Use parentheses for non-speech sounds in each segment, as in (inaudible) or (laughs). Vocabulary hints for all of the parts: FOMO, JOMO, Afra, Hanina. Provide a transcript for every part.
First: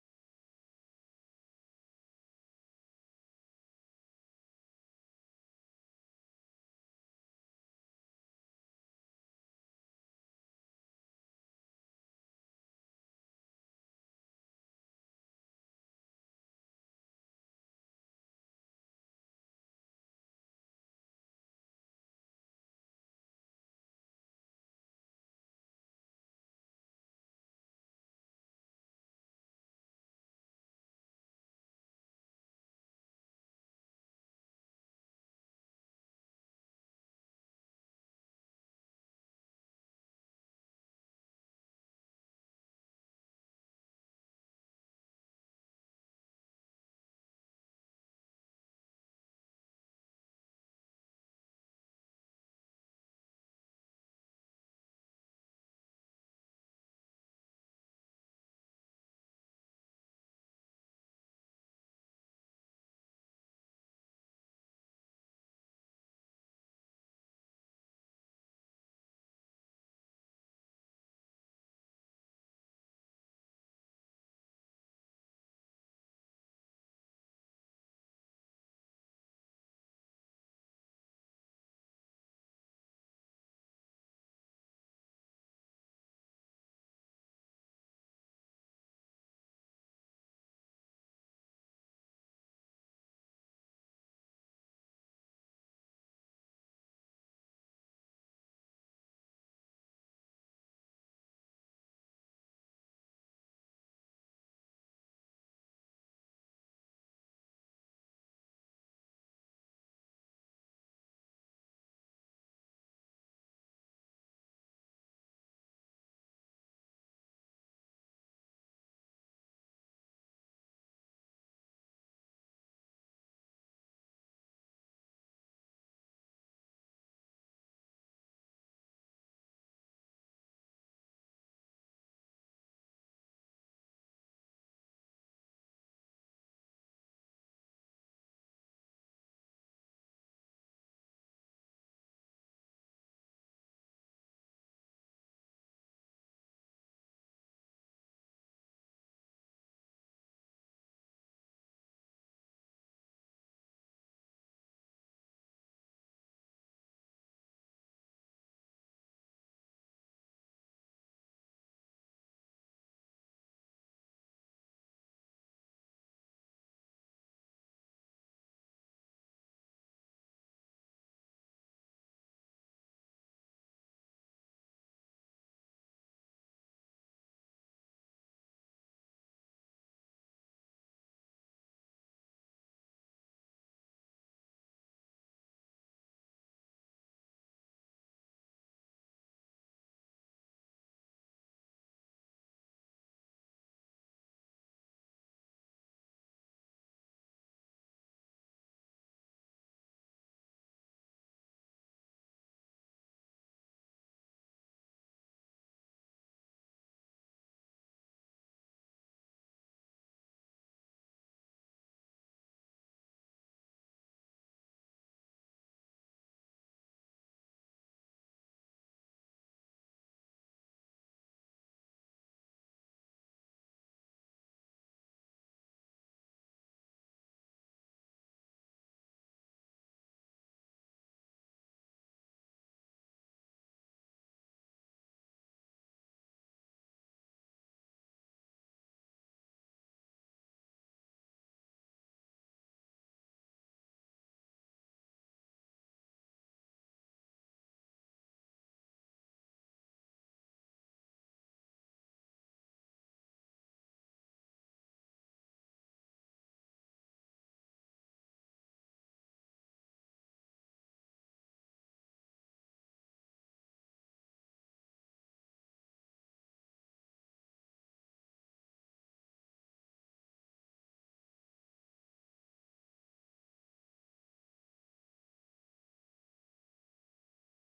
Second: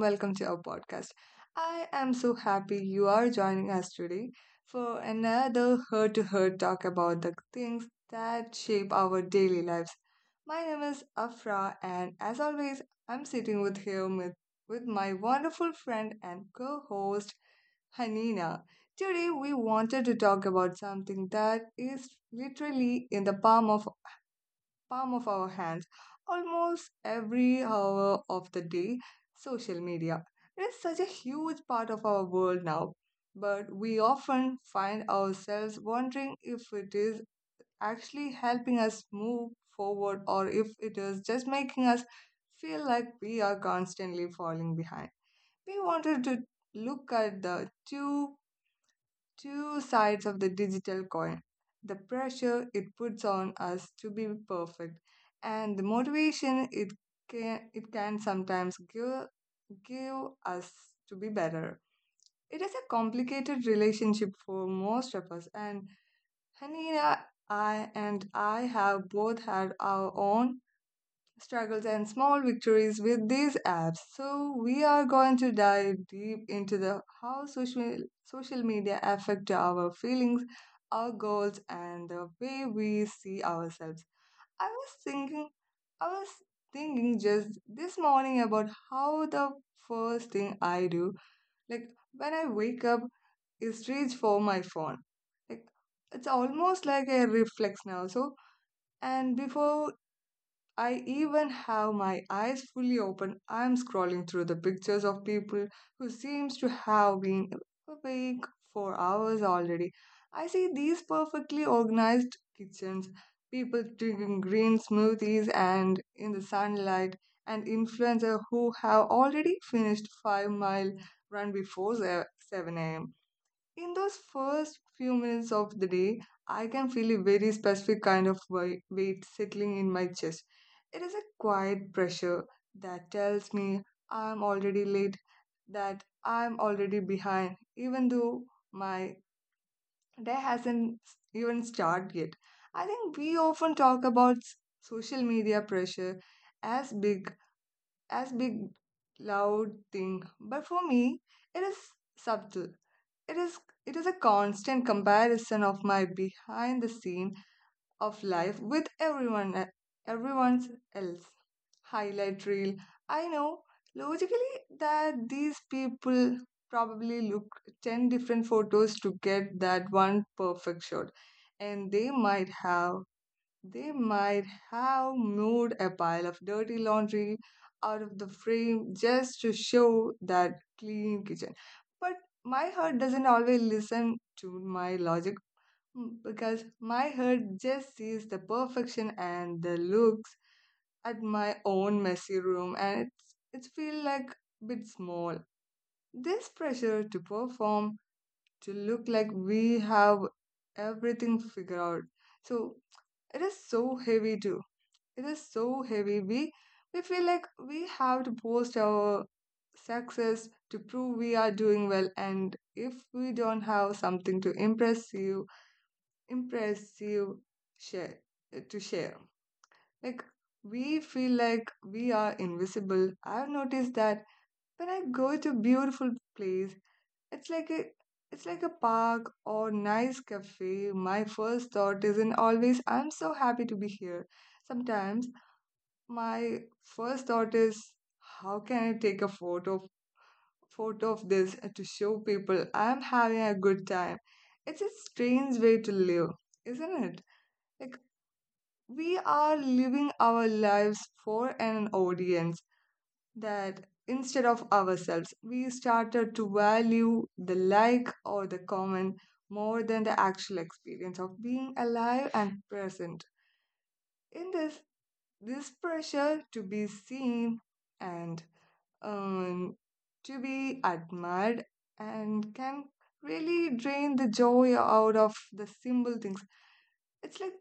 welcome to our podcast. I am so happy you are joining us today for another heart to heart talk about the things that shape our daily lives. My name is Afra, and as always, I'm sitting with here with my wonderful friend and co host, Hanina. Today, we wanted to talk about something that is literally in the palm of our hands almost every hour of the day. Social media, it is such a huge part of our world now, but we often find ourselves wondering if it is actually helping us move forward or if it is just making us feel like we are constantly falling behind. We wanted to look at the two sides of the digital coin, the pressure it puts on us to be perfect and the motivation it can sometimes give us to be better. It is a complicated relationship for most of us, and Hanina, I have both had our own struggles and small victories with these apps. So we are going to dive deep into the how social media affect our feelings, our goals and the way we see ourselves. I was thinking I was thinking just this morning about how the first thing I do, like when I wake up, is reach for my phone. Like it's almost like a reflex now. So and before I even have my eyes fully open, I'm scrolling through the pictures of people who seems to have been awake for hours already. I see these perfectly organized kitchens, people drinking green smoothies and in the sunlight, and influencers who have already finished 5 mile run before 7 a.m. In those first few minutes of the day, I can feel a very specific kind of weight settling in my chest. It is a quiet pressure that tells me I'm already late, that I'm already behind, even though my day hasn't even started yet. I think we often talk about social media pressure as big, as big, loud thing, but for me, it is subtle. It is it is a constant comparison of my behind the scene of life with everyone's else highlight reel. I know logically that these people probably look 10 different photos to get that one perfect shot and they might have moved a pile of dirty laundry out of the frame just to show that clean kitchen. But my heart doesn't always listen to my logic, because my heart just sees the perfection and the looks at my own messy room and it feels like a bit small. This pressure to perform, to look like we have everything figured out. So it is so heavy too, it is so heavy. We feel like we have to post our success to prove we are doing well, and if we don't have something to impress you, share to share like, we feel like we are invisible. I've noticed that when I go to beautiful place, it's like a it's like a park or nice cafe, my first thought isn't always I'm so happy to be here. Sometimes my first thought is, how can I take a photo of this to show people I'm having a good time? It's a strange way to live, isn't it? Like we are living our lives for an audience that instead of ourselves, we started to value the like or the comment more than the actual experience of being alive and present. In this, this pressure to be seen and um, to be admired and can really drain the joy out of the simple things. It's like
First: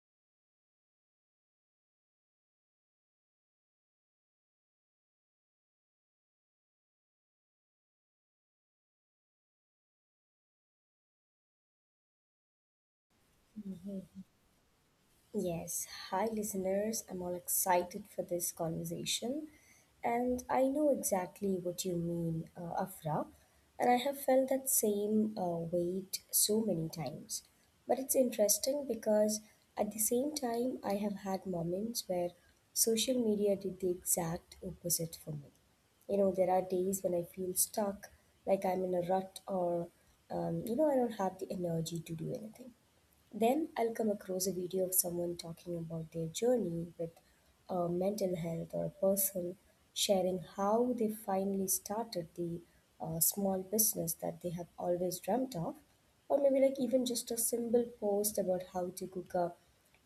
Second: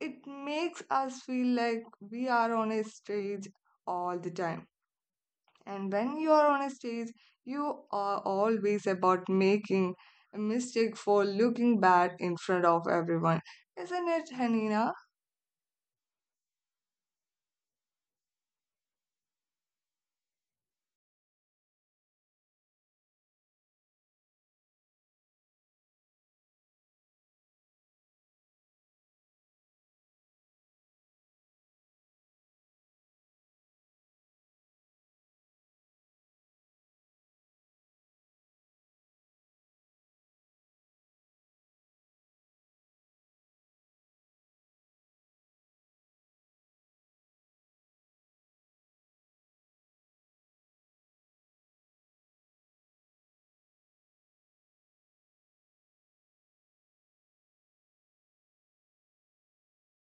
it makes us feel like we are on a stage all the time. And when you are on a stage, you are always about making a mistake for looking bad in front of everyone. Isn't Mhm. it, Hanina? Yes, hi listeners. I'm all excited for this conversation. And I know exactly what you mean, Afra. And I have felt that same weight so many times. But it's interesting because at the same time, I have had moments where social media did the exact opposite for me. You know, there are days when I feel stuck, like I'm in a rut, or, I don't have the energy to do anything. Then I'll come across a video of someone talking about their journey with mental health, or a person sharing how they finally started the small business that they have always dreamt of, or maybe like even just a simple post about how to cook a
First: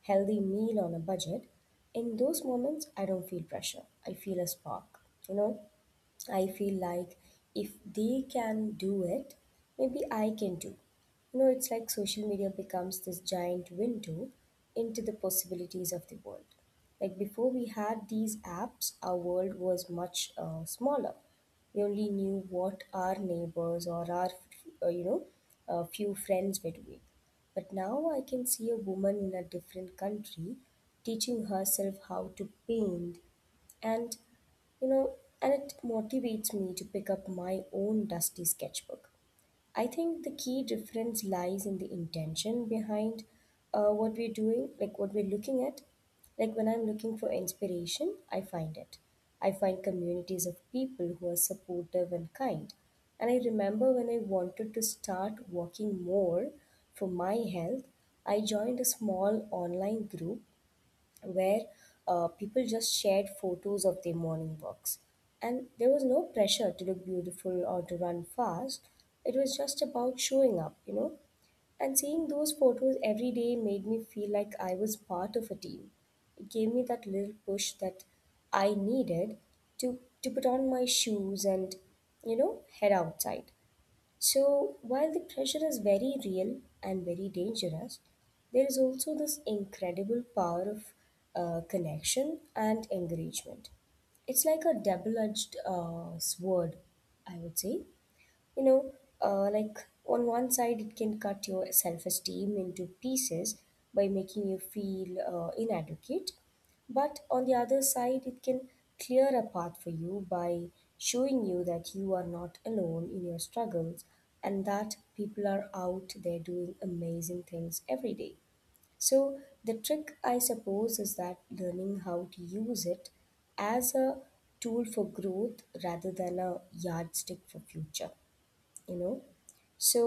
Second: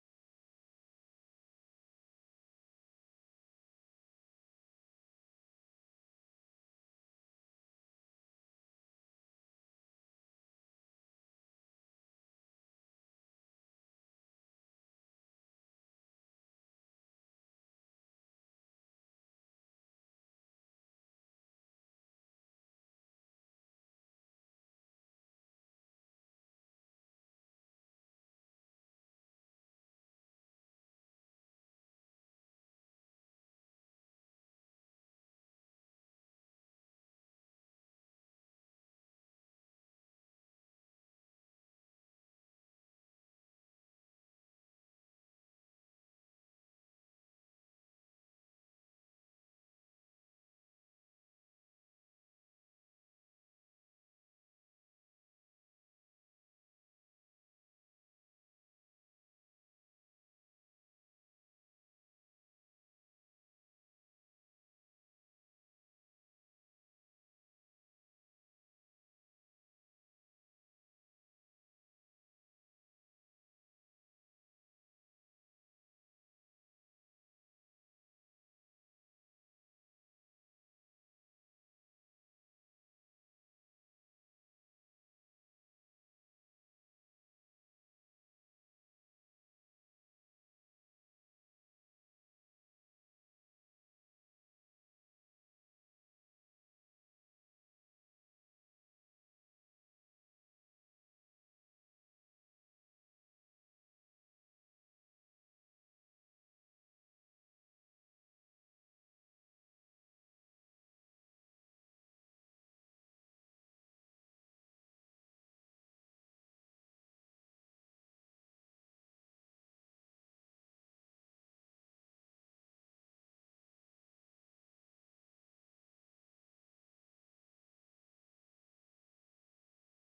healthy meal on a budget. In those moments, I don't feel pressure, I feel a spark, you know I feel like if they can do it, maybe I can too. It's like social media becomes this giant window into the possibilities of the world. Like before we had these apps, our world was much smaller. We only knew what our neighbors or our, uh, you know, a few friends were doing. But now I can see a woman in a different country teaching herself how to paint, and you know and it motivates me to pick up my own dusty sketchbook. I think the key difference lies in the intention behind what we're doing, like what we're looking at. Like when I'm looking for inspiration, I find communities of people who are supportive and kind. And I remember when I wanted to start working more for my health, I joined a small online group where people just shared photos of their morning walks. And there was no pressure to look beautiful or to run fast. It was just about showing up, you know. And seeing those photos every day made me feel like I was part of a team. It gave me that little push that I needed to, to put on my shoes and head outside. So, while the pressure is very real and very dangerous, there is also this incredible power of connection and encouragement. It's like a double edged sword, I would say, you know like, on one side it can cut your self-esteem into pieces by making you feel inadequate, but on the other side it can clear a path for you by showing you that you are not alone in your struggles, and that people are out there doing amazing things every day. So the trick, I suppose, is that learning how to use it as a tool for growth rather than a yardstick for future you know so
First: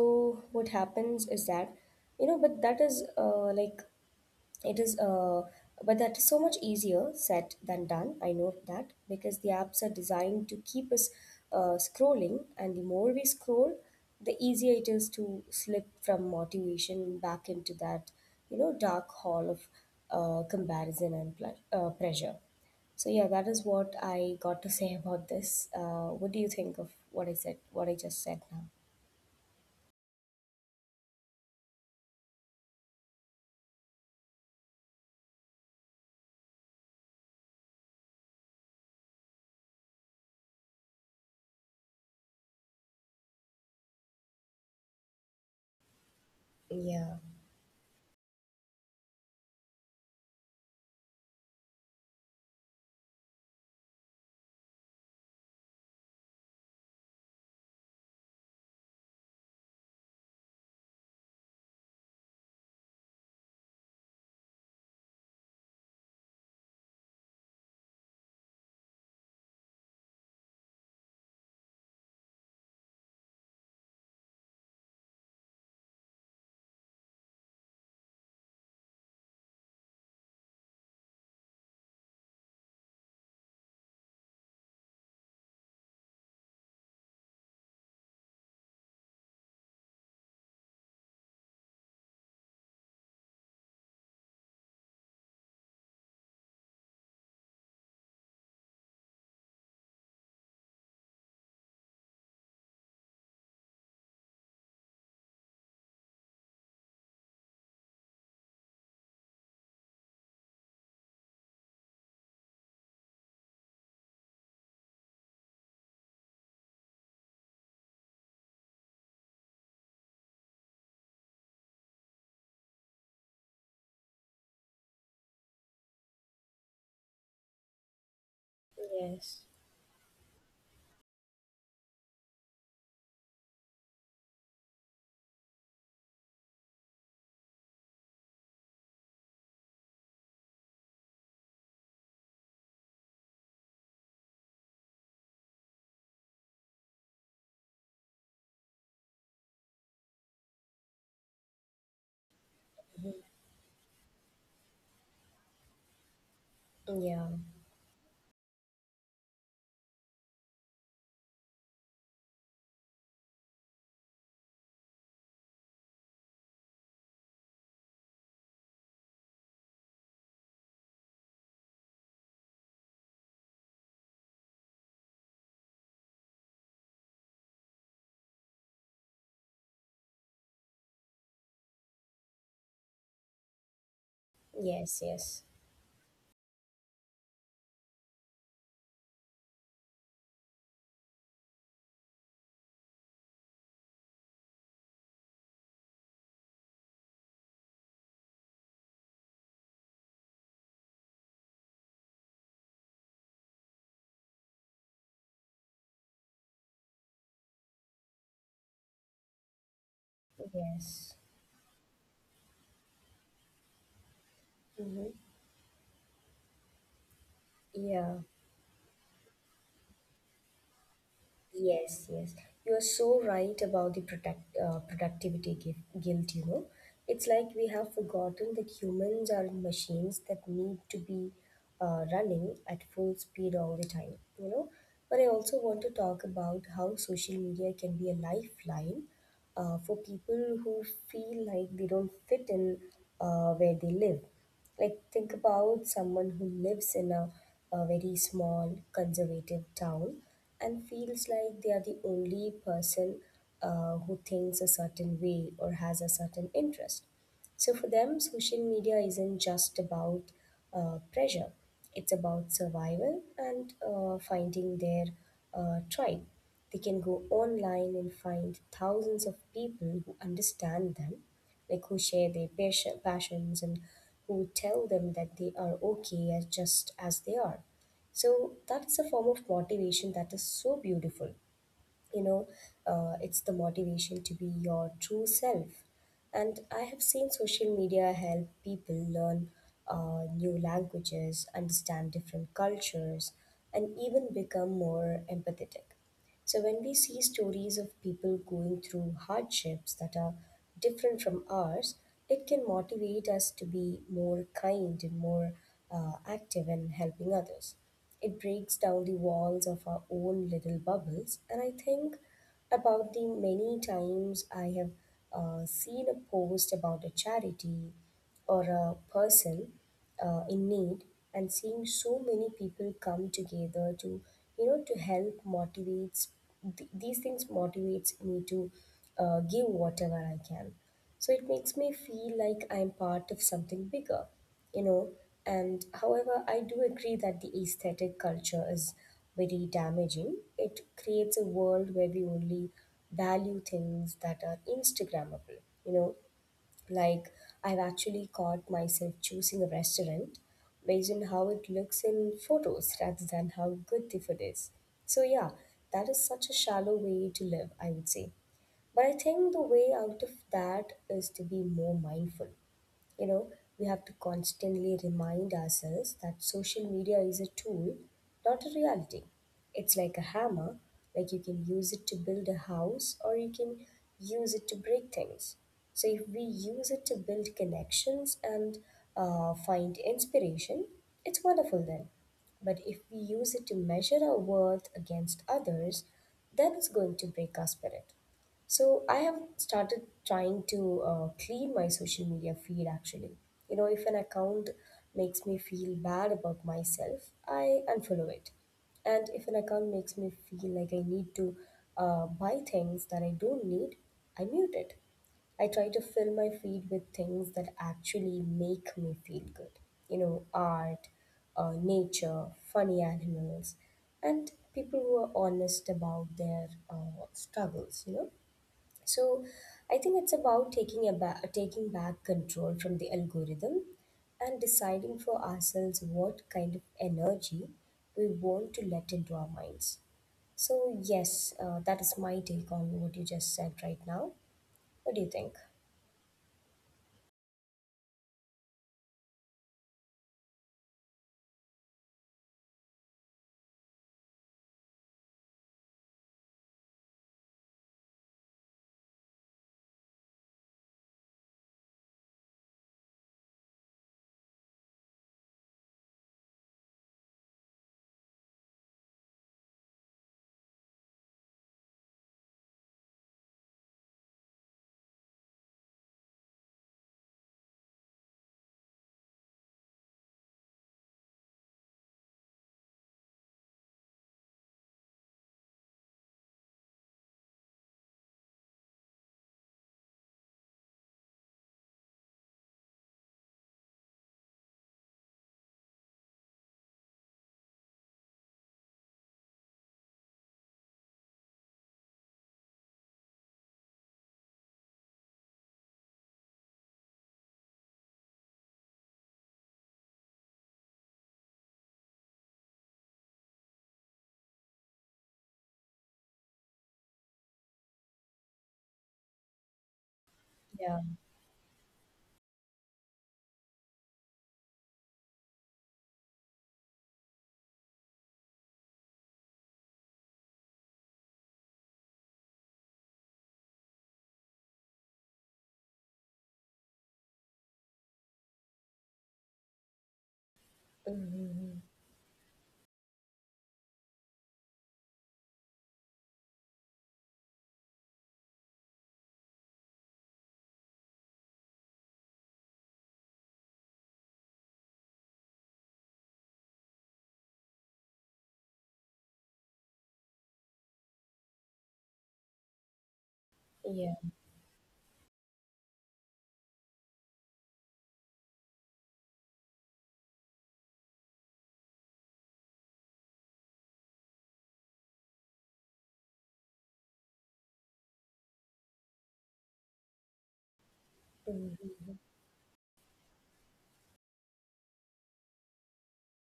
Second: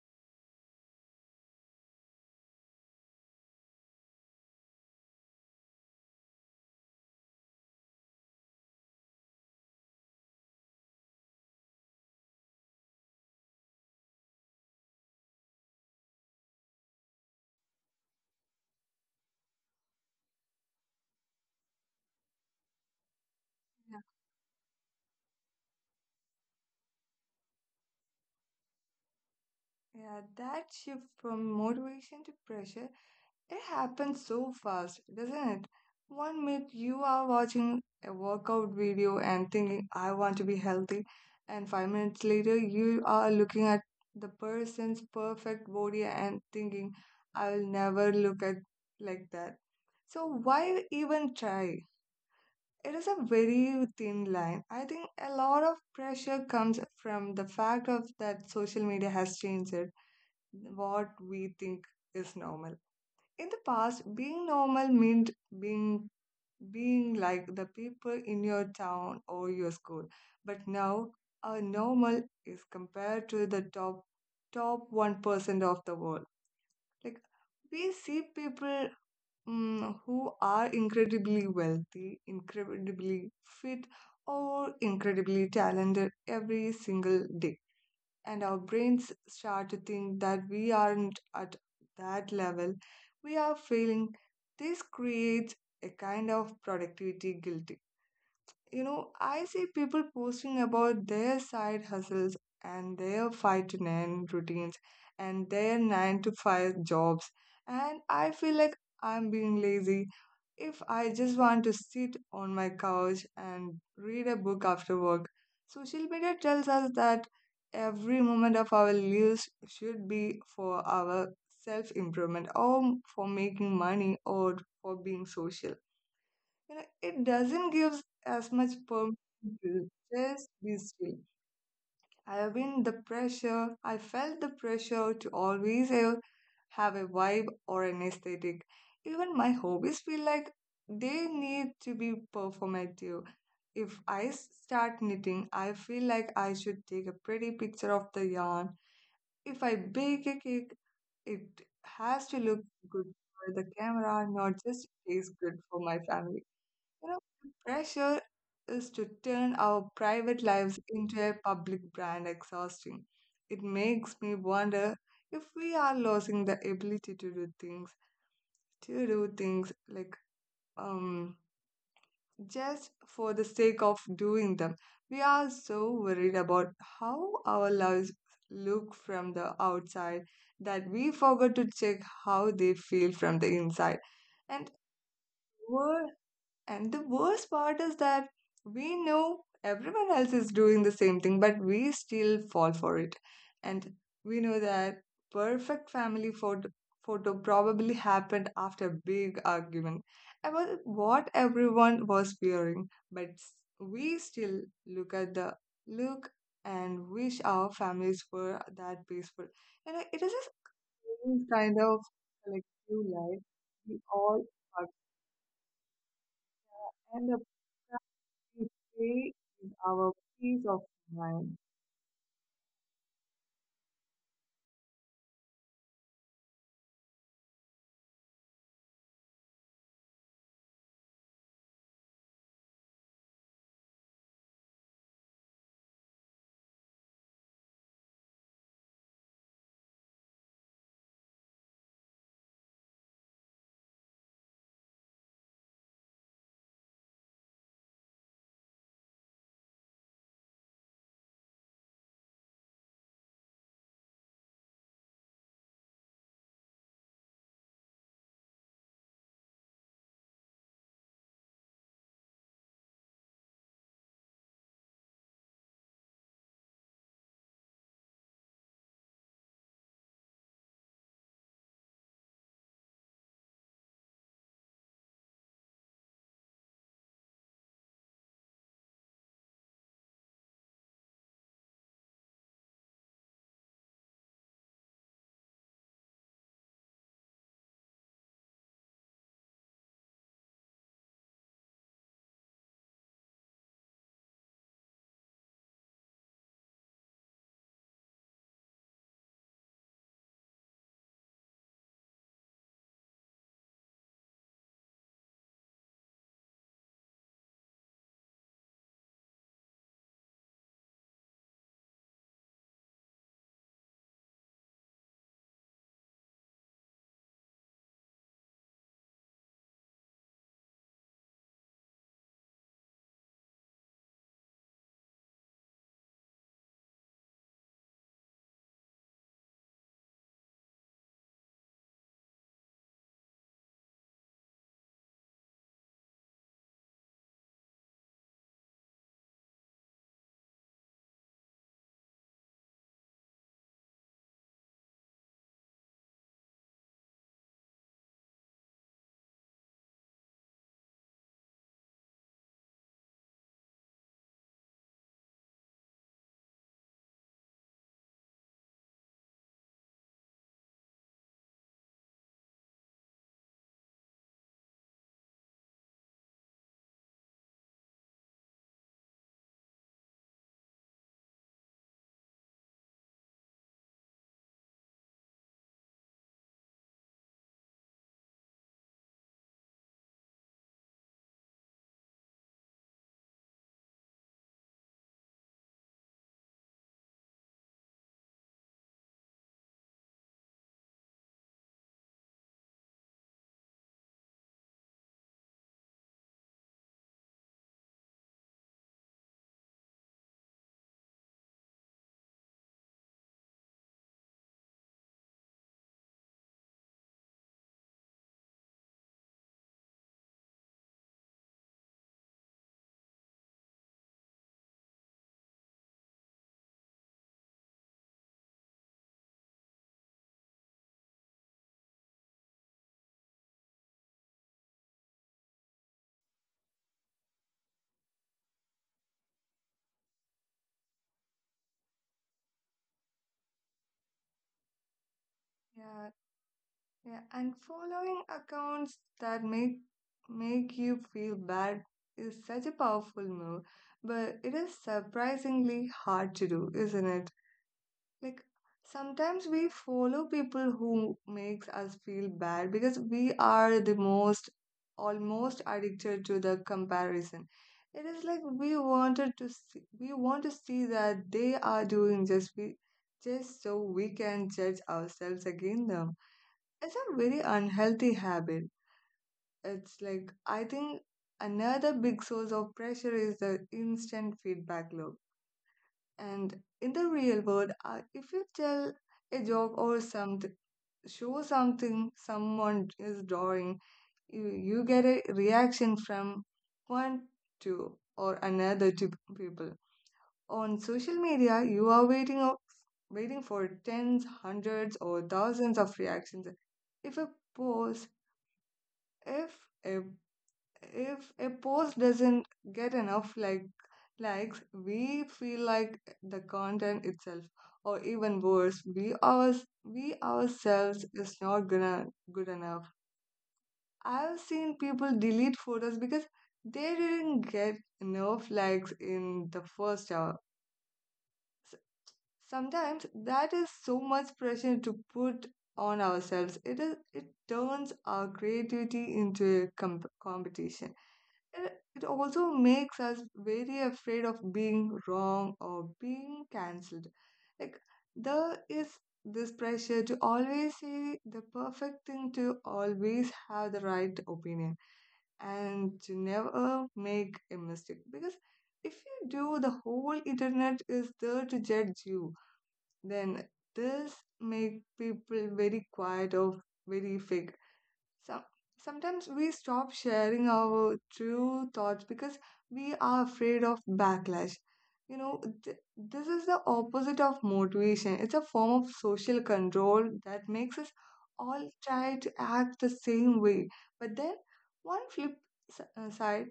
what happens is that, you know, but that is, like it is, but that is so much easier said than done. I know that because the apps are designed to keep us scrolling, and the more we scroll, the easier it is to slip from motivation back into that dark hall of comparison and pressure. So yeah, that is what I got to (laughs) say about this. What do you think of what I just said now? Yeah, yeah, that shift from motivation to pressure, it happens so fast, doesn't it? 1 minute you are watching a workout video and thinking, I want to be healthy, and 5 minutes later you are looking at the person's perfect body and thinking, Yeah. I will never look at like that. So why even try? It is a very thin line. I think a lot of pressure comes from the fact of that social media has changed it, what we think is normal. In the past, being normal meant being being like the people in your town or your school. But now, a normal is compared to the top 1% of the world. Like we see people who are incredibly wealthy, incredibly fit, or incredibly talented every single day, and our brains start to think that we aren't at that level, we are failing. This creates a kind of productivity guilt. You know, I see people posting about their side hustles and their 5 to 9 routines and their 9 to 5 jobs, and I feel like I'm being lazy if I just want to sit on my couch and read a book after work. Social media tells us that every moment of our lives should be for our self improvement or for making money or for being social. You know, it doesn't give as much permission Yes. to just be still. I have been the pressure, I felt the pressure to always have a vibe or an aesthetic. Even my hobbies feel like they need to be performative. If I start knitting, I feel like I should take a pretty picture of the yarn. If I bake a cake, it has to look good for the camera, not just taste good for my family. You know, Yeah. the pressure is to turn our private lives into a public brand exhausting. It makes me wonder if we are losing the ability to do things like um just for the sake of doing them. We are so worried about how our lives look from the outside that we forget to check how they feel from the inside. And Yes. Yes. And the worst part is that we know everyone else is doing the same thing, but we still fall for it. And we know that perfect family photo probably happened after a big argument about what everyone was wearing, but we still look at the look and wish our families were that peaceful. You know, it is a Yes. strange kind of collective life we all partner Mm-hmm. end up. Yeah. History is our peace of mind. Yes. Yes. You are so right about the productivity guilt. You know, it's like we have forgotten that humans are machines that need to be running at full speed all the time. But I also want to talk about how social media can be a lifeline for people who feel like they don't fit in where they live. Like, think about someone who lives in a very small, conservative town and feels like they are the only person who thinks a certain way or has a certain interest. So for them, social media isn't just about pressure, it's about survival and finding their tribe. They can go online and find thousands of people who understand them, like who share their passions, and who tell them that they are okay as just as they are. So that is a form of motivation that is so beautiful you know it's the motivation to be your true self. And I have seen social media help people learn new languages, understand different cultures, and even become more empathetic. So, when we see stories of people going through hardships that are different from ours, it can motivate us to be more kind and more active in helping others. It breaks down the walls of our own little bubbles, and I think about the many times I have seen a post about a charity or a person in need, and seeing so many people come together to you know to help motivates, these things motivates me to give whatever I can. So it makes me feel like I'm part of something bigger you know and however, I do agree that the aesthetic culture is very damaging. It creates a world where we only value things that are instagrammable, like, I've actually caught myself choosing a restaurant based on how it looks in photos rather than how good the food is. So, yeah, that is such a shallow way to live, I would say. But I think the way out of that is to be more mindful. You know, we have to constantly remind ourselves that social media is a tool, not a reality. It's like a hammer, like you can use it to build a house or you can use it to break things. So, if we use it to build connections and find inspiration, it's wonderful then. But if we use it to measure our worth against others, then it's going to break our spirit. So I have started trying to clean my social media feed actually. If an account makes me feel bad about myself, I unfollow it. And if an account makes me feel like I need to buy things that I don't need, I mute it. I try to fill my feed with things that actually make me feel good. Art, nature, funny animals, and people who are honest about their struggles. So I think it's about taking back control from the algorithm and deciding for ourselves what kind of energy we want to let into our minds. So yes, that is my take on what you just said right now. What do you think? Yeah, yeah, and following accounts that make you feel bad is such a powerful move, but it is surprisingly hard to do, isn't it? Like sometimes we follow people who makes us feel bad because we are the most almost addicted to the comparison. It is like we want to see that they are doing, just we just so we can judge ourselves against them. It's a very unhealthy habit. It's like, I think another big source of pressure is the instant feedback loop. And in the real world, if you tell a joke or something, show something someone is drawing, you get a reaction from one, two, or another two people. On social media, you are waiting for tens, hundreds, or thousands of reactions. If a post, if a if a post doesn't get enough likes, we feel like the content itself or even worse we Yeah. ourselves is not gonna good enough. I've seen people delete photos because they didn't get enough likes in the first hour. S- Sometimes that is so much pressure to put on ourselves. It is, it turns our creativity into a competition. uh, Mm-hmm. It also makes us very afraid of being wrong or being cancelled. Like, there is this pressure to always say the perfect thing, to always have the right opinion, and to never make a mistake. Because if you do, the whole internet is there to judge you. Then Yeah. this make people very quiet or very fake. Some Sometimes we stop sharing our true thoughts because we are afraid of backlash. You know, this is the opposite of motivation. It's a form of social control that makes us all try to act the same way. But then, one flip s- side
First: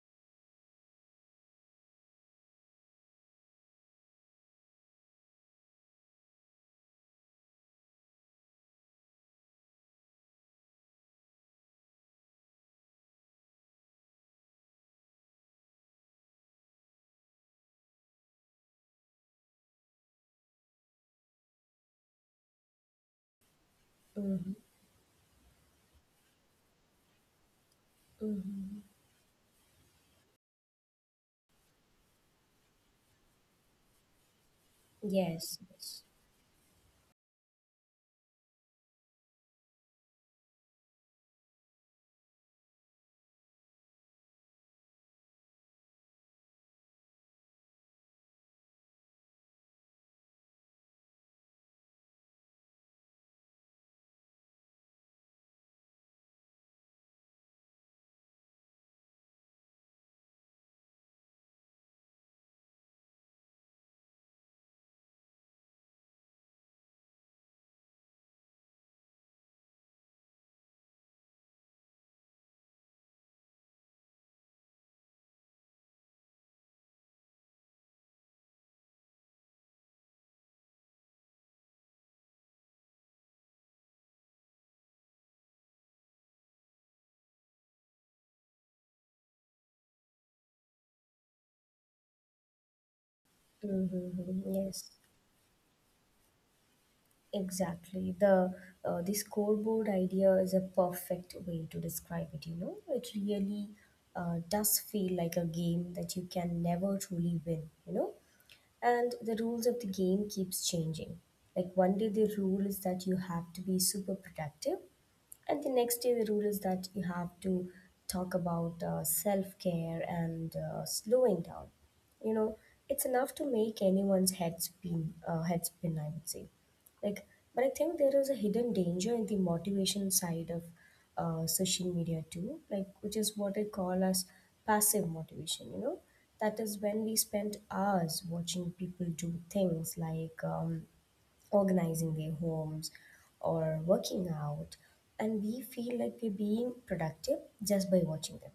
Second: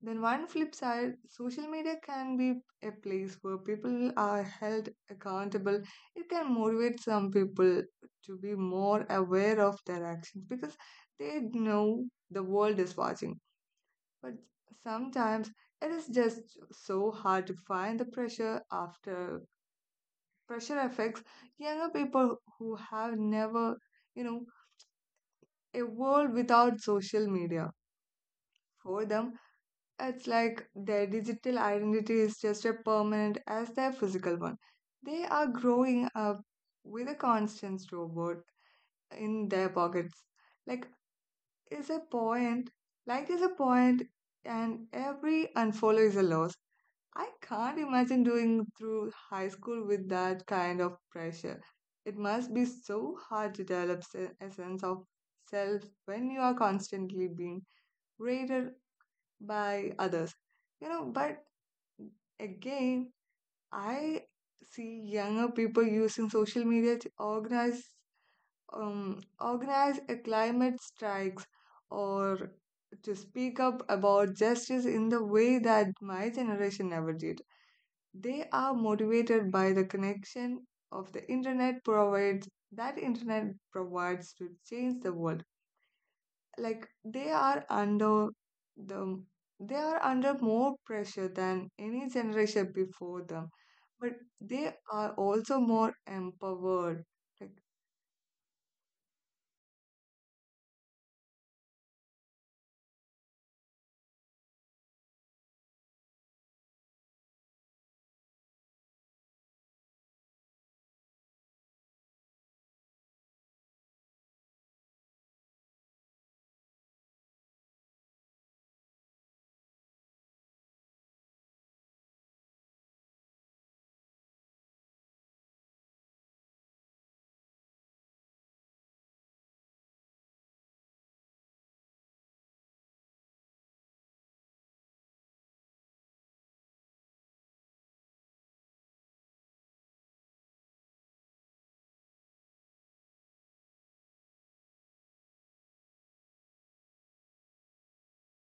one flip side, social media can be a place where people are held accountable. It can motivate some people to be more aware of their actions because they know the world is watching. But sometimes it is just so hard to find the pressure affects younger people who have never, you know, Mm-hmm. a world without social media. Mm-hmm. For them, it's like their digital identity is just as permanent as their physical one. They are Yes. Yes. growing up with a constant robot in their pockets. Like is a point, like is a point, and every unfollow is a loss. I can't imagine doing through high school with that kind of pressure. It must be so hard to develop a sense of self when you are constantly being rated by others. But again, I see younger people using social media to organize a climate strikes or to speak up about justice in the way that my generation never did. They are motivated by the connection of the internet provides that internet provides to change the world. like they are under the they are under more pressure than any generation before them, but Mm-hmm. they Yes. are also more empowered. Like, Exactly. The scoreboard idea is a perfect way to describe it. It really does feel like a game that you can never truly win. And the rules of the game keeps changing. Like one day the rule is that you have to be super productive, and the next day, the rule is that you have to talk about self care and slowing down. You know, it's enough to make anyone's head spin, I would say. Like, but I think there is a hidden danger in the motivation side of social media too, like, which is what I call as passive motivation. That is when we spend hours watching people do things like organizing their homes or working out, and we feel like we're being productive just by watching them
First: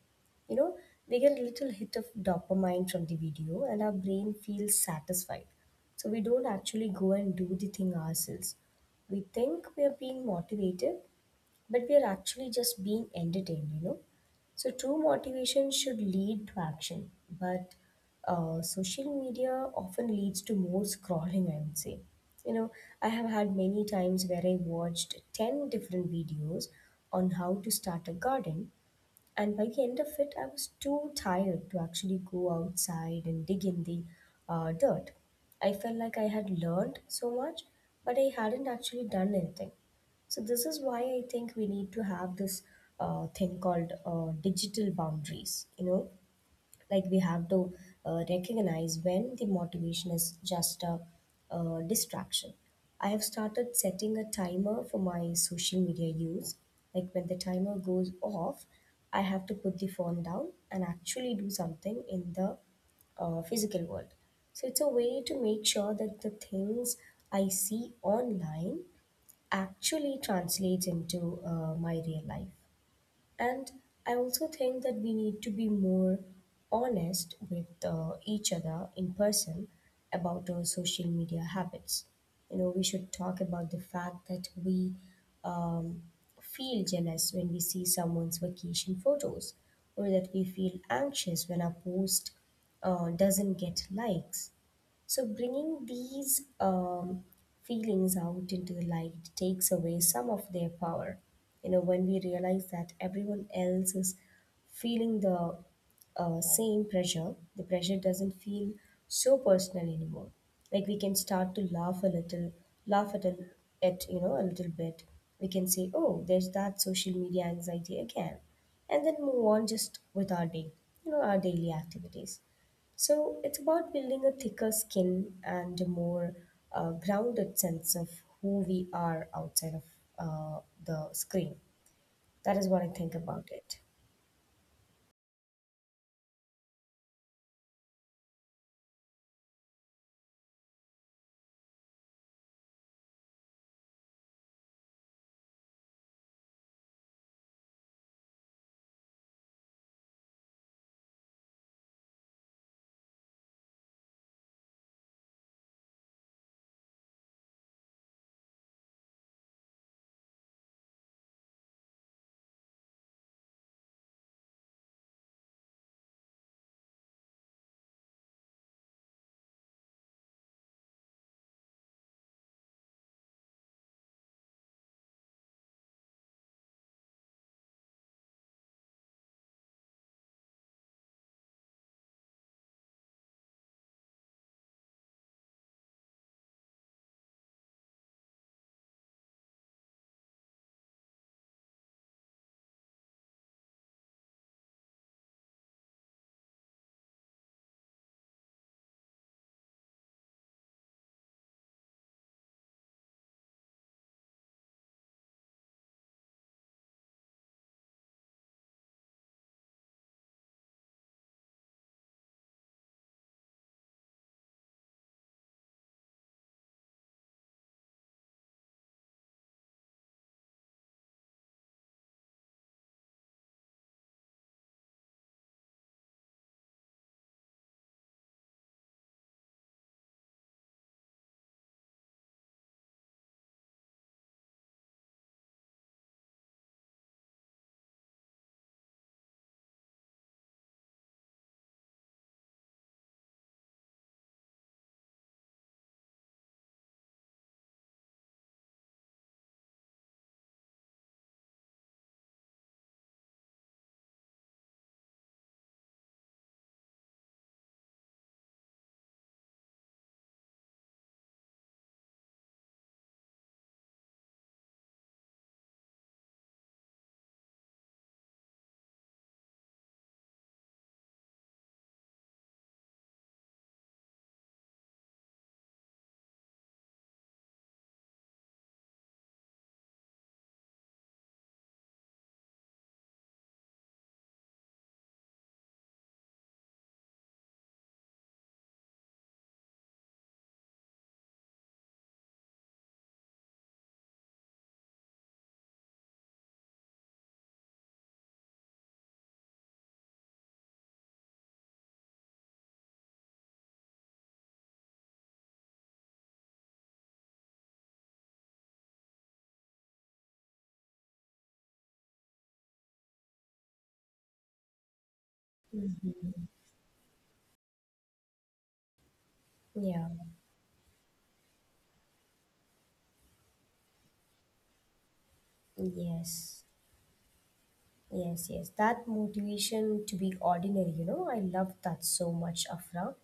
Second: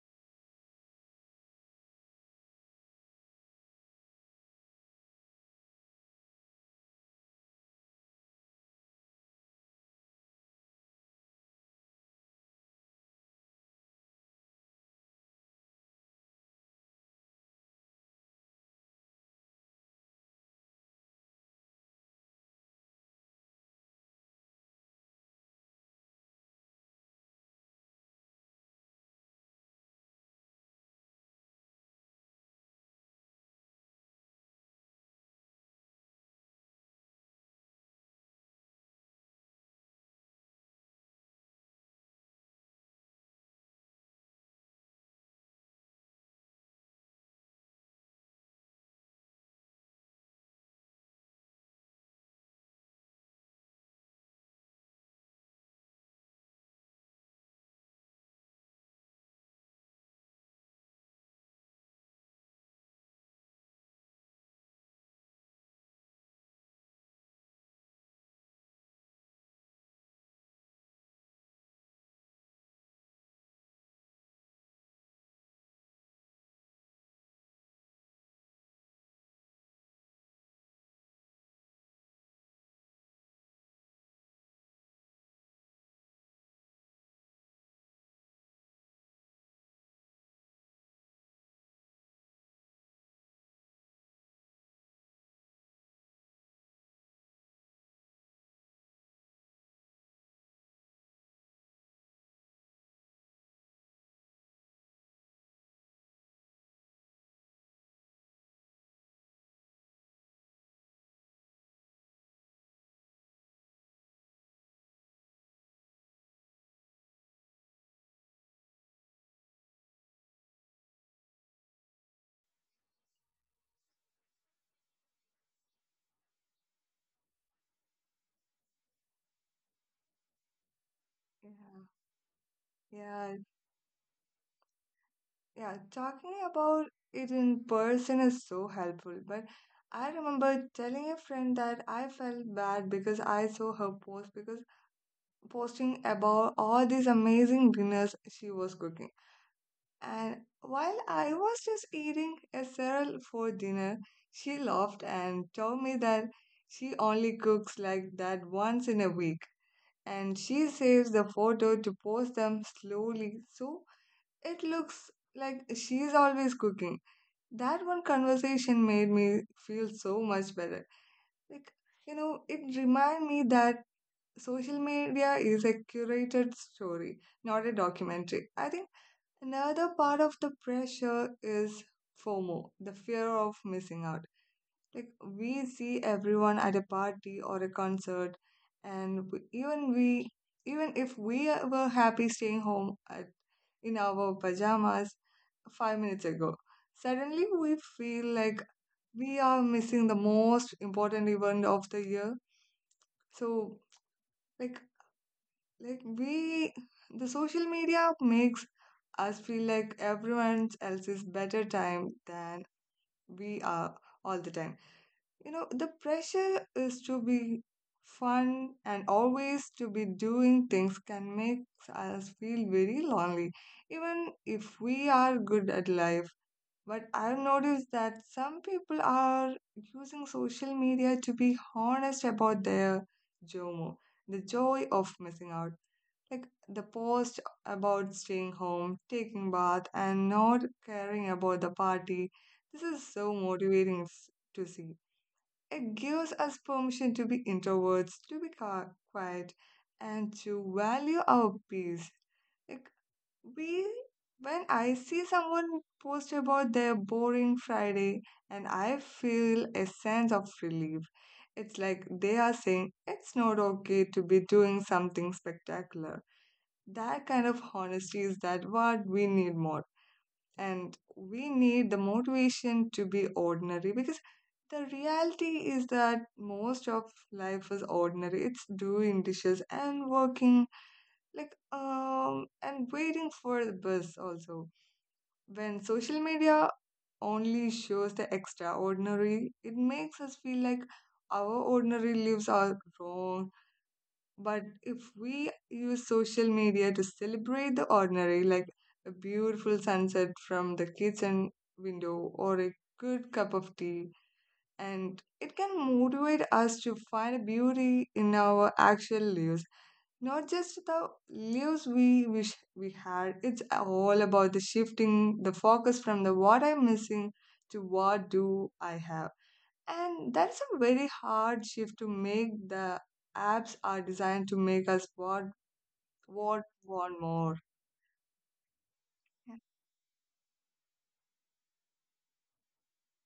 you know we get a little hit of dopamine from the video, and our brain feels satisfied, so we don't actually go and do the thing ourselves. We think we are being motivated, but we are actually just being entertained. So true motivation should lead to action, but social media often leads to more scrolling, I would say. You know, I have had many times where I watched 10 different videos on how to start a garden, and by the end of it, I was too tired to actually go outside and dig in the dirt. I felt like I had learned so much, but I hadn't actually done anything. So, this is why I think we need to have this thing called digital boundaries, like we have to recognize when the motivation is just a distraction. I have started setting a timer for my social media use. Like when the timer goes off, I have to put the phone down and actually do something in the physical world. So it's a way to make sure that the things I see online actually translates into my real life. And I also think that we need to be more honest with each other in person about our social media habits. You know, we should talk about the fact that we um, feel jealous when we see someone's vacation photos, or that we feel anxious when our post doesn't get likes. So, bringing these feelings out into the light takes away some of their power. You know, when we realize that everyone else is feeling the same pressure, the pressure doesn't feel so personal anymore. Like we can start to laugh a little, laugh at a little bit. We can say, "Oh, there's that social media anxiety again," and then move on just with our day, you know, our daily activities. So it's about building a thicker skin and a more grounded sense of who we are outside of uh, the screen. That is what I think yeah, yeah, about it. yeah. Talking about it in person is so helpful, but I remember telling a friend that I felt bad because I saw her post, because posting about all these amazing dinners she was cooking, and while I was just eating a cereal for dinner, she laughed and told me that she only cooks like that once in a week, and she saves the photo to post them slowly so it looks like she's always cooking. That one conversation made me feel so much better. Like, it reminded me that social media is a curated story, not a documentary. I think another part of the pressure is FOMO, the fear of missing out. Like we see everyone at a party or a concert, and even if we were happy staying home in our pajamas 5 minutes ago, suddenly we feel like we are missing the most important event of the year. So, like like we, the social media makes us feel like everyone else is better time than we are all the time. You know, the pressure is to be fun and always to be doing things can make us feel very lonely, even if we are good at life. But I've noticed that some people are using social media to be honest about their JOMO, the joy of missing out, like the post about staying home, taking bath, and not caring about the party. This is so motivating to see. It gives us permission to be introverts, to be quiet, and to value our peace. Like we, when I see someone post about their boring Friday, and I feel a sense of relief. It's like they are saying it's not okay to be doing something spectacular. That kind of honesty is that what we need more. And we need the motivation to be ordinary because the reality is that most of life is ordinary. It's doing dishes and working, and waiting for the bus also. When social media only shows the extraordinary, it makes us feel like our ordinary lives are wrong. But if we use social media to celebrate the ordinary, like a beautiful sunset from the kitchen window or a good cup of tea, and it can motivate us to find beauty in our actual lives, not just the lives we wish we had. It's all about the shifting the focus from the what I'm missing to what do I have. Yeah, And that's a very hard shift to make. The apps are designed to make us what yes, want more. yes. That motivation to be ordinary, you know, I love that so much, Afra.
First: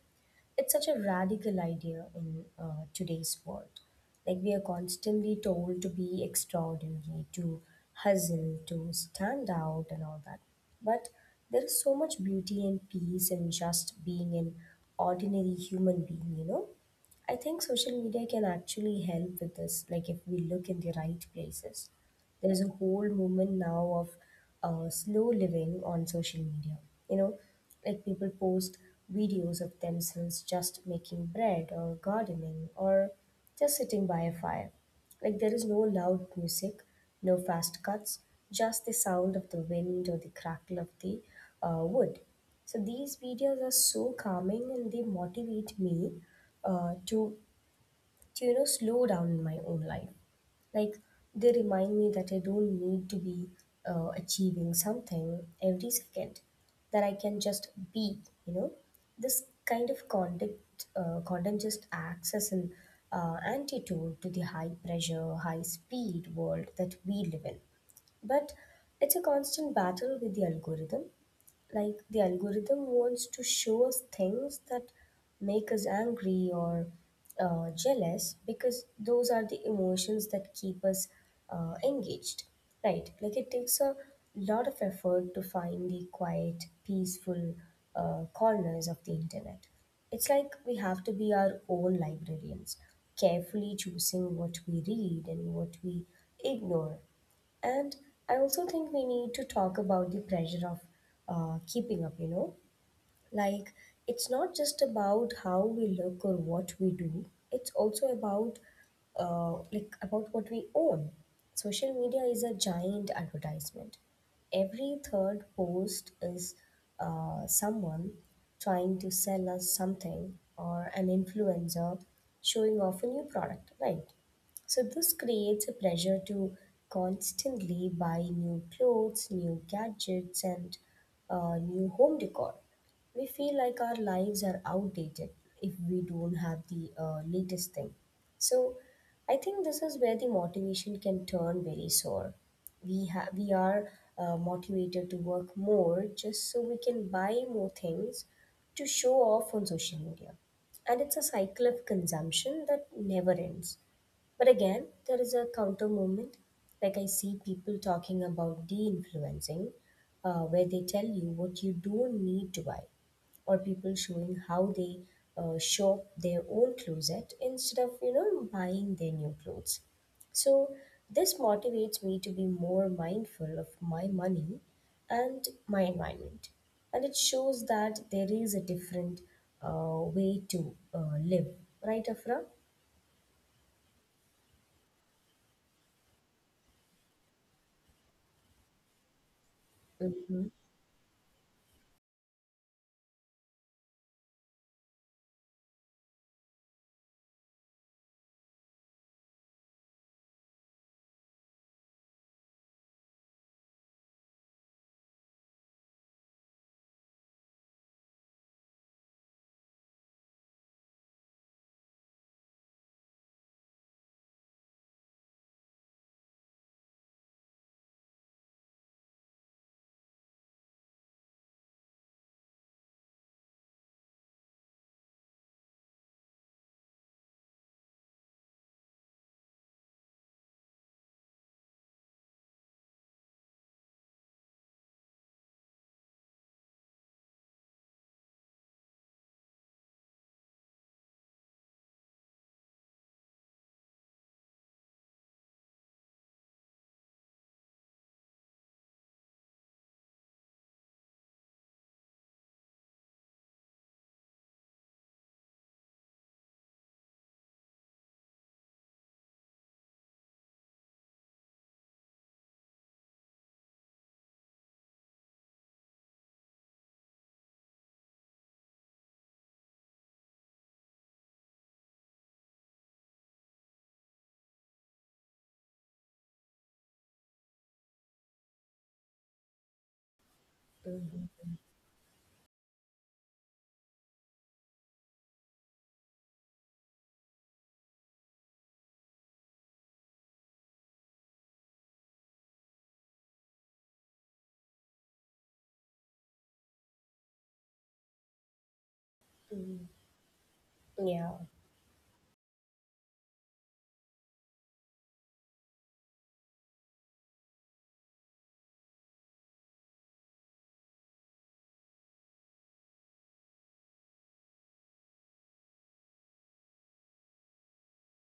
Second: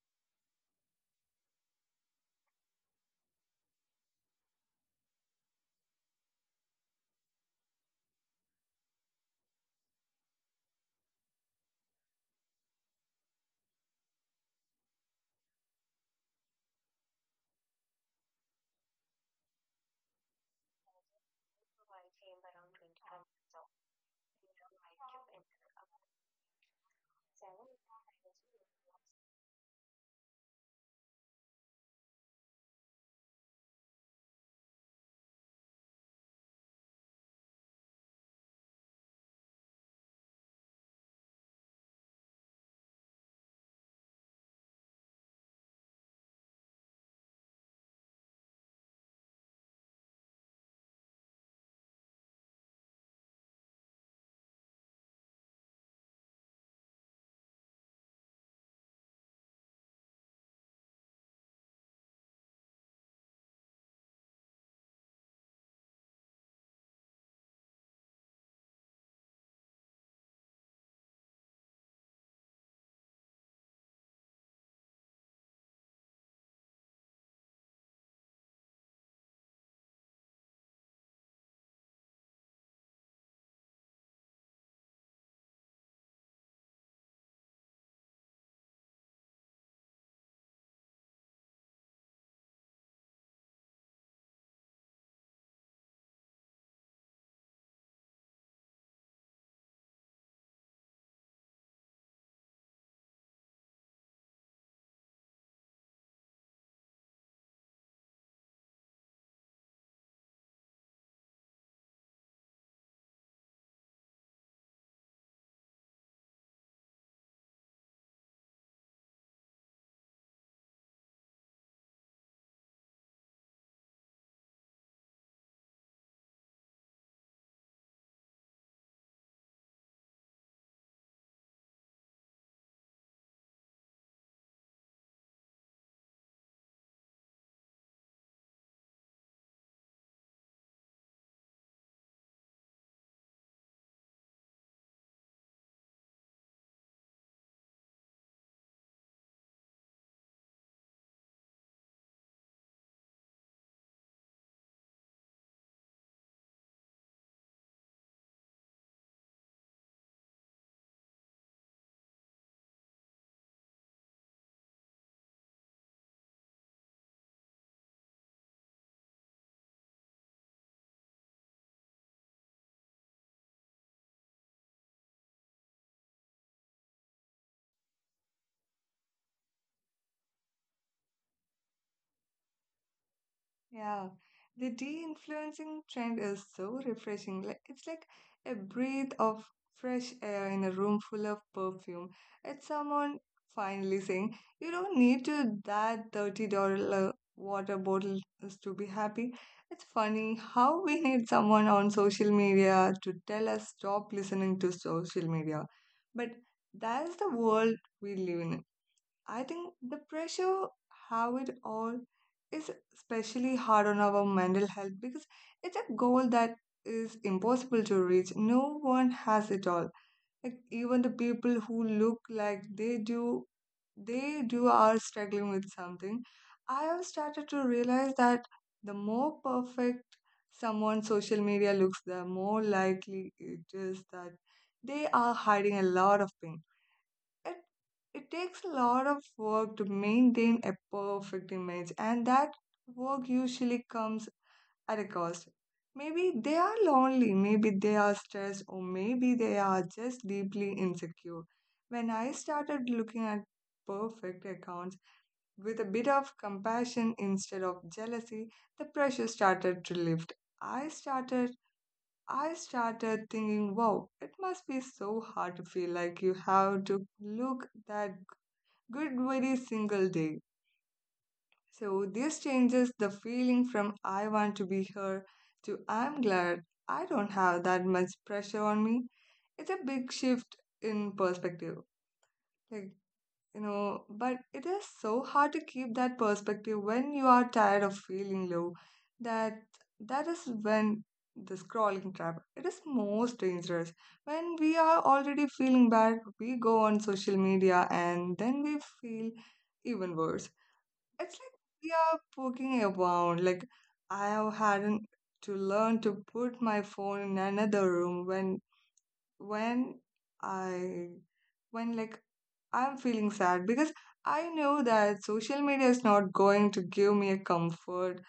It's such a radical idea in today's world. Like, we are constantly told to be extraordinary, to hustle, to stand out, and all that. But there is so much beauty and peace in just being an ordinary human being, you know? I think social media can actually help with this, like, if we look in the right places. There's a whole movement now of slow living on social media. You know, like people post videos of themselves just making bread or gardening or just sitting by a fire. Like there is no loud music, no fast cuts, just the sound of the wind or the crackle of the wood. So these videos are so calming and they motivate me uh, to, to slow down in my own life. Like, they remind me that I don't need to be achieving something every second, that I can just be, you know. This kind of content just acts as an antidote to the high pressure, high speed world that we live in. But it's a constant battle with the algorithm. Like the algorithm wants to show us things that make us angry or jealous because those are the emotions that keep us engaged. Right? Like it takes a lot of effort to find the quiet, peaceful corners of the internet. It's like we have to be our own librarians, carefully choosing what we read and what we ignore. And I also think we need to talk about the pressure of keeping up, you know, like, it's not just about how we look or what we do, it's also about about what we own. Social media is a giant advertisement. Every third post is someone trying to sell us something or an influencer showing off a new product, right? So this creates a pressure to constantly buy new clothes, new gadgets, and new home decor. We feel like our lives are outdated if we don't have the latest thing. So, I think this is where the motivation can turn very sore. We are motivated to work more just so we can buy more things to show off on social media, and it's a cycle of consumption that never ends. But again, there is a counter movement. Like I see people talking about de influencing, where they tell you what you don't need to buy, or people showing how they shop their own closet instead of buying their new clothes. So this motivates me to be more mindful of my money and my environment, and it shows that there is a different way to live, right, Afra? Yeah, the de-influencing trend is so refreshing. Like it's like a breath of fresh Mm-hmm. air in a room full of perfume. It's someone finally saying, "You don't need to that $30 water bottle is to be happy." It's funny how we need someone on social media to tell us stop listening to social media. But that's the world we live in. I think the pressure, how it all is especially hard on our mental health because it's a goal that is impossible to reach. No one has it all. Like even the people who look like they do are struggling with something. I have started to realize that the more perfect someone's social media looks, the more likely it is that they are hiding a lot of pain. It, it takes a lot of work to maintain a perfect image, and that work usually comes at a cost. Maybe they are lonely, maybe they are stressed, or maybe they are just deeply insecure. When I started looking at perfect accounts with a bit of compassion instead of jealousy, the pressure started to lift. I started I started thinking, wow, it must be so hard to feel like you have to look that good very single day. So this changes the feeling from I want to be here to I'm glad I don't have that much pressure on me. It's a big shift in Mm-hmm. perspective. Like, but it is so hard to keep that perspective when you are tired of feeling low. That that is when the scrolling trap it is most dangerous. When we are already feeling bad, we go on social media and then we feel even worse. Yeah, It's like we are poking around. Like I have had to learn to put my phone in another room when I when like I'm feeling sad because I know that social media is not going to give me a comfort,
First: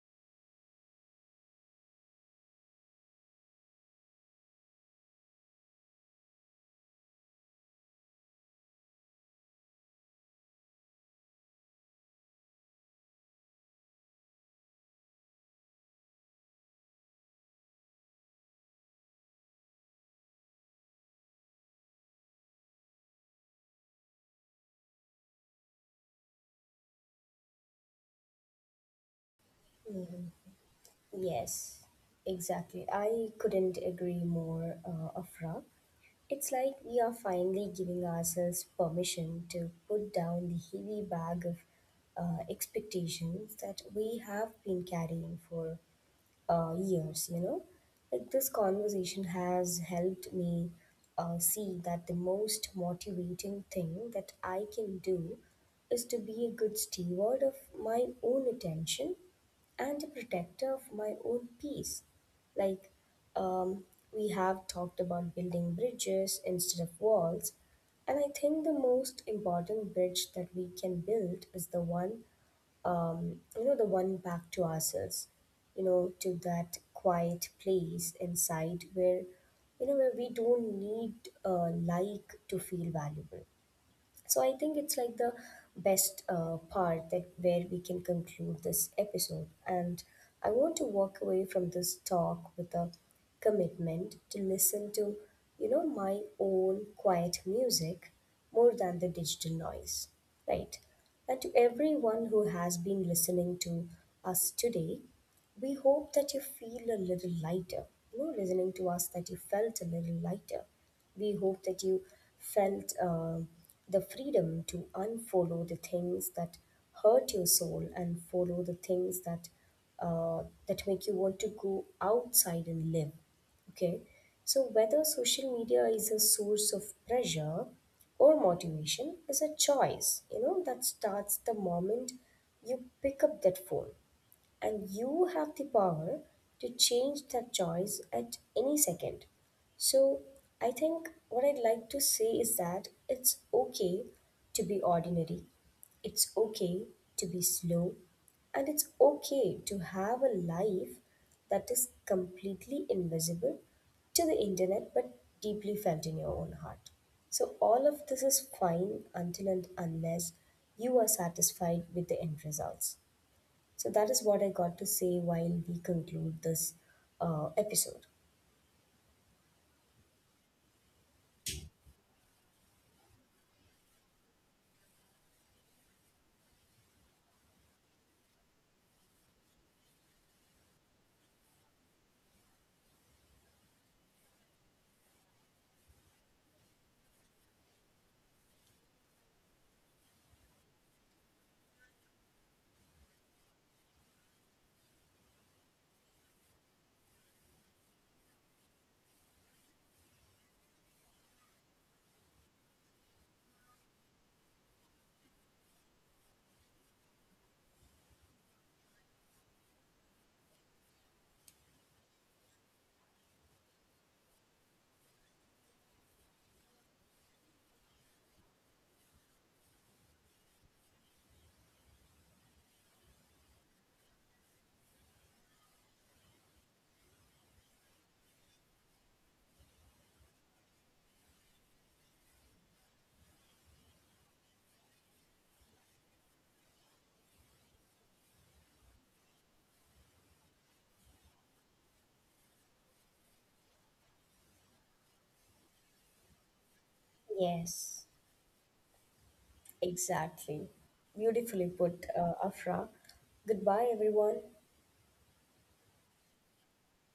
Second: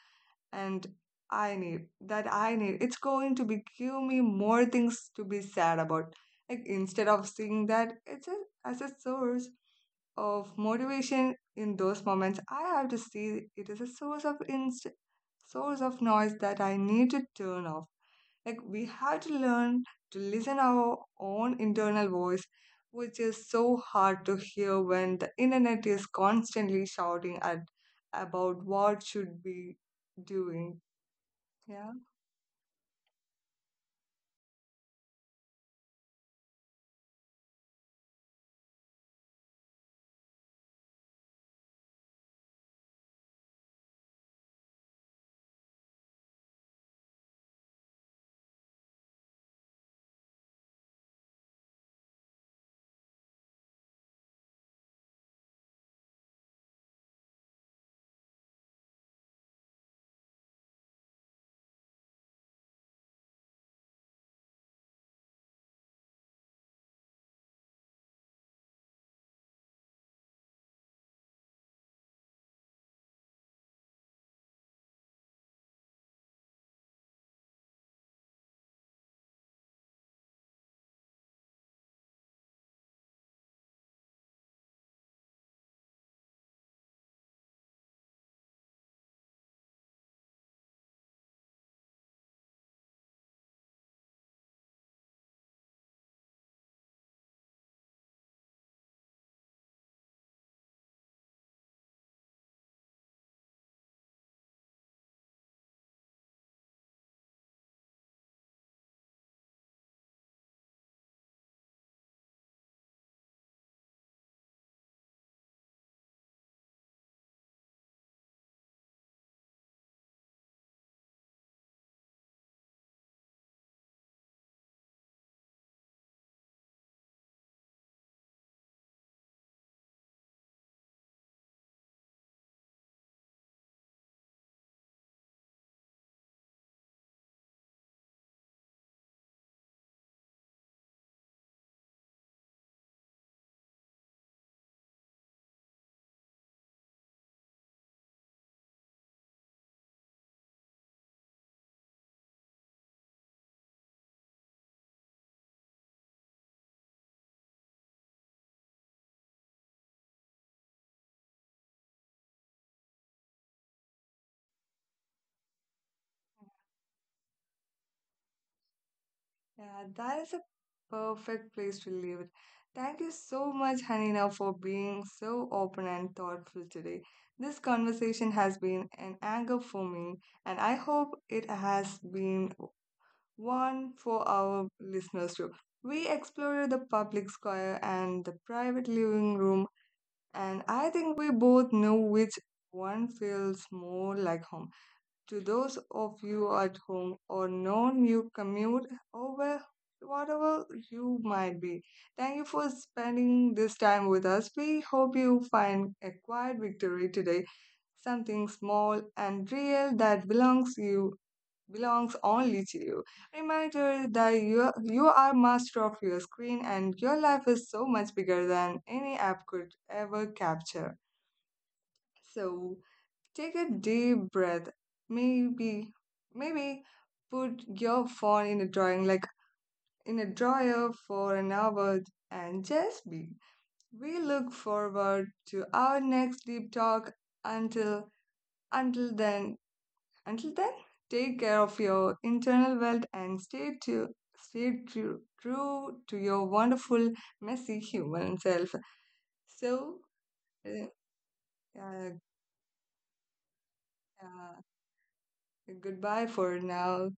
and I need. It's going to be give me more things to be sad about. Like instead of seeing that as a source of motivation in those moments, I have to see it is a source of noise that I need to turn off. Like we have to learn to listen our own internal voice, which is so hard to hear when the internet is constantly shouting at about what should be doing. yes, Yeah. exactly. I couldn't agree more, Afra. It's like we are finally giving ourselves permission to put down the heavy bag of expectations that we have been carrying for years, you know. Like this conversation has helped me see that the most motivating thing that I can do is to be a good steward of my own attention and a protector of my own peace. Like, um, we have talked about building bridges instead of walls, and I think the most important bridge that we can build is the the one back to ourselves, you know, to that quiet place inside where, you know, where we don't need to feel valuable. So I think it's like the best part that where we can conclude this episode. And I want to walk away from this talk with a commitment to listen to, you know, my own quiet music more than the digital noise, right? And to everyone who has been listening to us today, we hope that you feel a little lighter. You know, listening to us, that you felt a little lighter, we hope that you felt the freedom to unfollow the things that hurt your soul and follow the things that uh, that make you want to go outside and live. Okay, so whether social media is a source of pressure or motivation is a choice. You know that starts the moment you pick up that phone, and you have the power to change that choice at any second. So, I think what I'd like to say is that it's okay to be ordinary, it's okay to be slow, and it's okay to have a life that is completely invisible to the internet but deeply felt in your own heart. So, all of this is fine until and unless you are satisfied with the end results. So that is what I got to say while we conclude this episode. Yeah, that is a perfect place to leave it. Thank you so much, Hanina, for being so open and thoughtful today. This conversation has been an anchor for me, and I hope it has been one for our listeners too. We explored the public square and the private living room, and I think we both know which one feels more like home to those of you at home or known you commute or whatever you might be. Thank you for spending this time with us. We hope you find a quiet victory today, something small and real that belongs only to you. Reminder that you are master of your screen, and your life is so much bigger than any app could ever capture. So take a deep breath. Maybe, maybe put your phone in a drawing, like in a drawer for an hour and just be. We look forward to our next deep talk. Until, until then, until then, take care of your internal world and stay true to your wonderful, messy Yes. human self. So, Exactly. uh, Beautifully put, uh, Afra. Goodbye, everyone. uh, goodbye for now.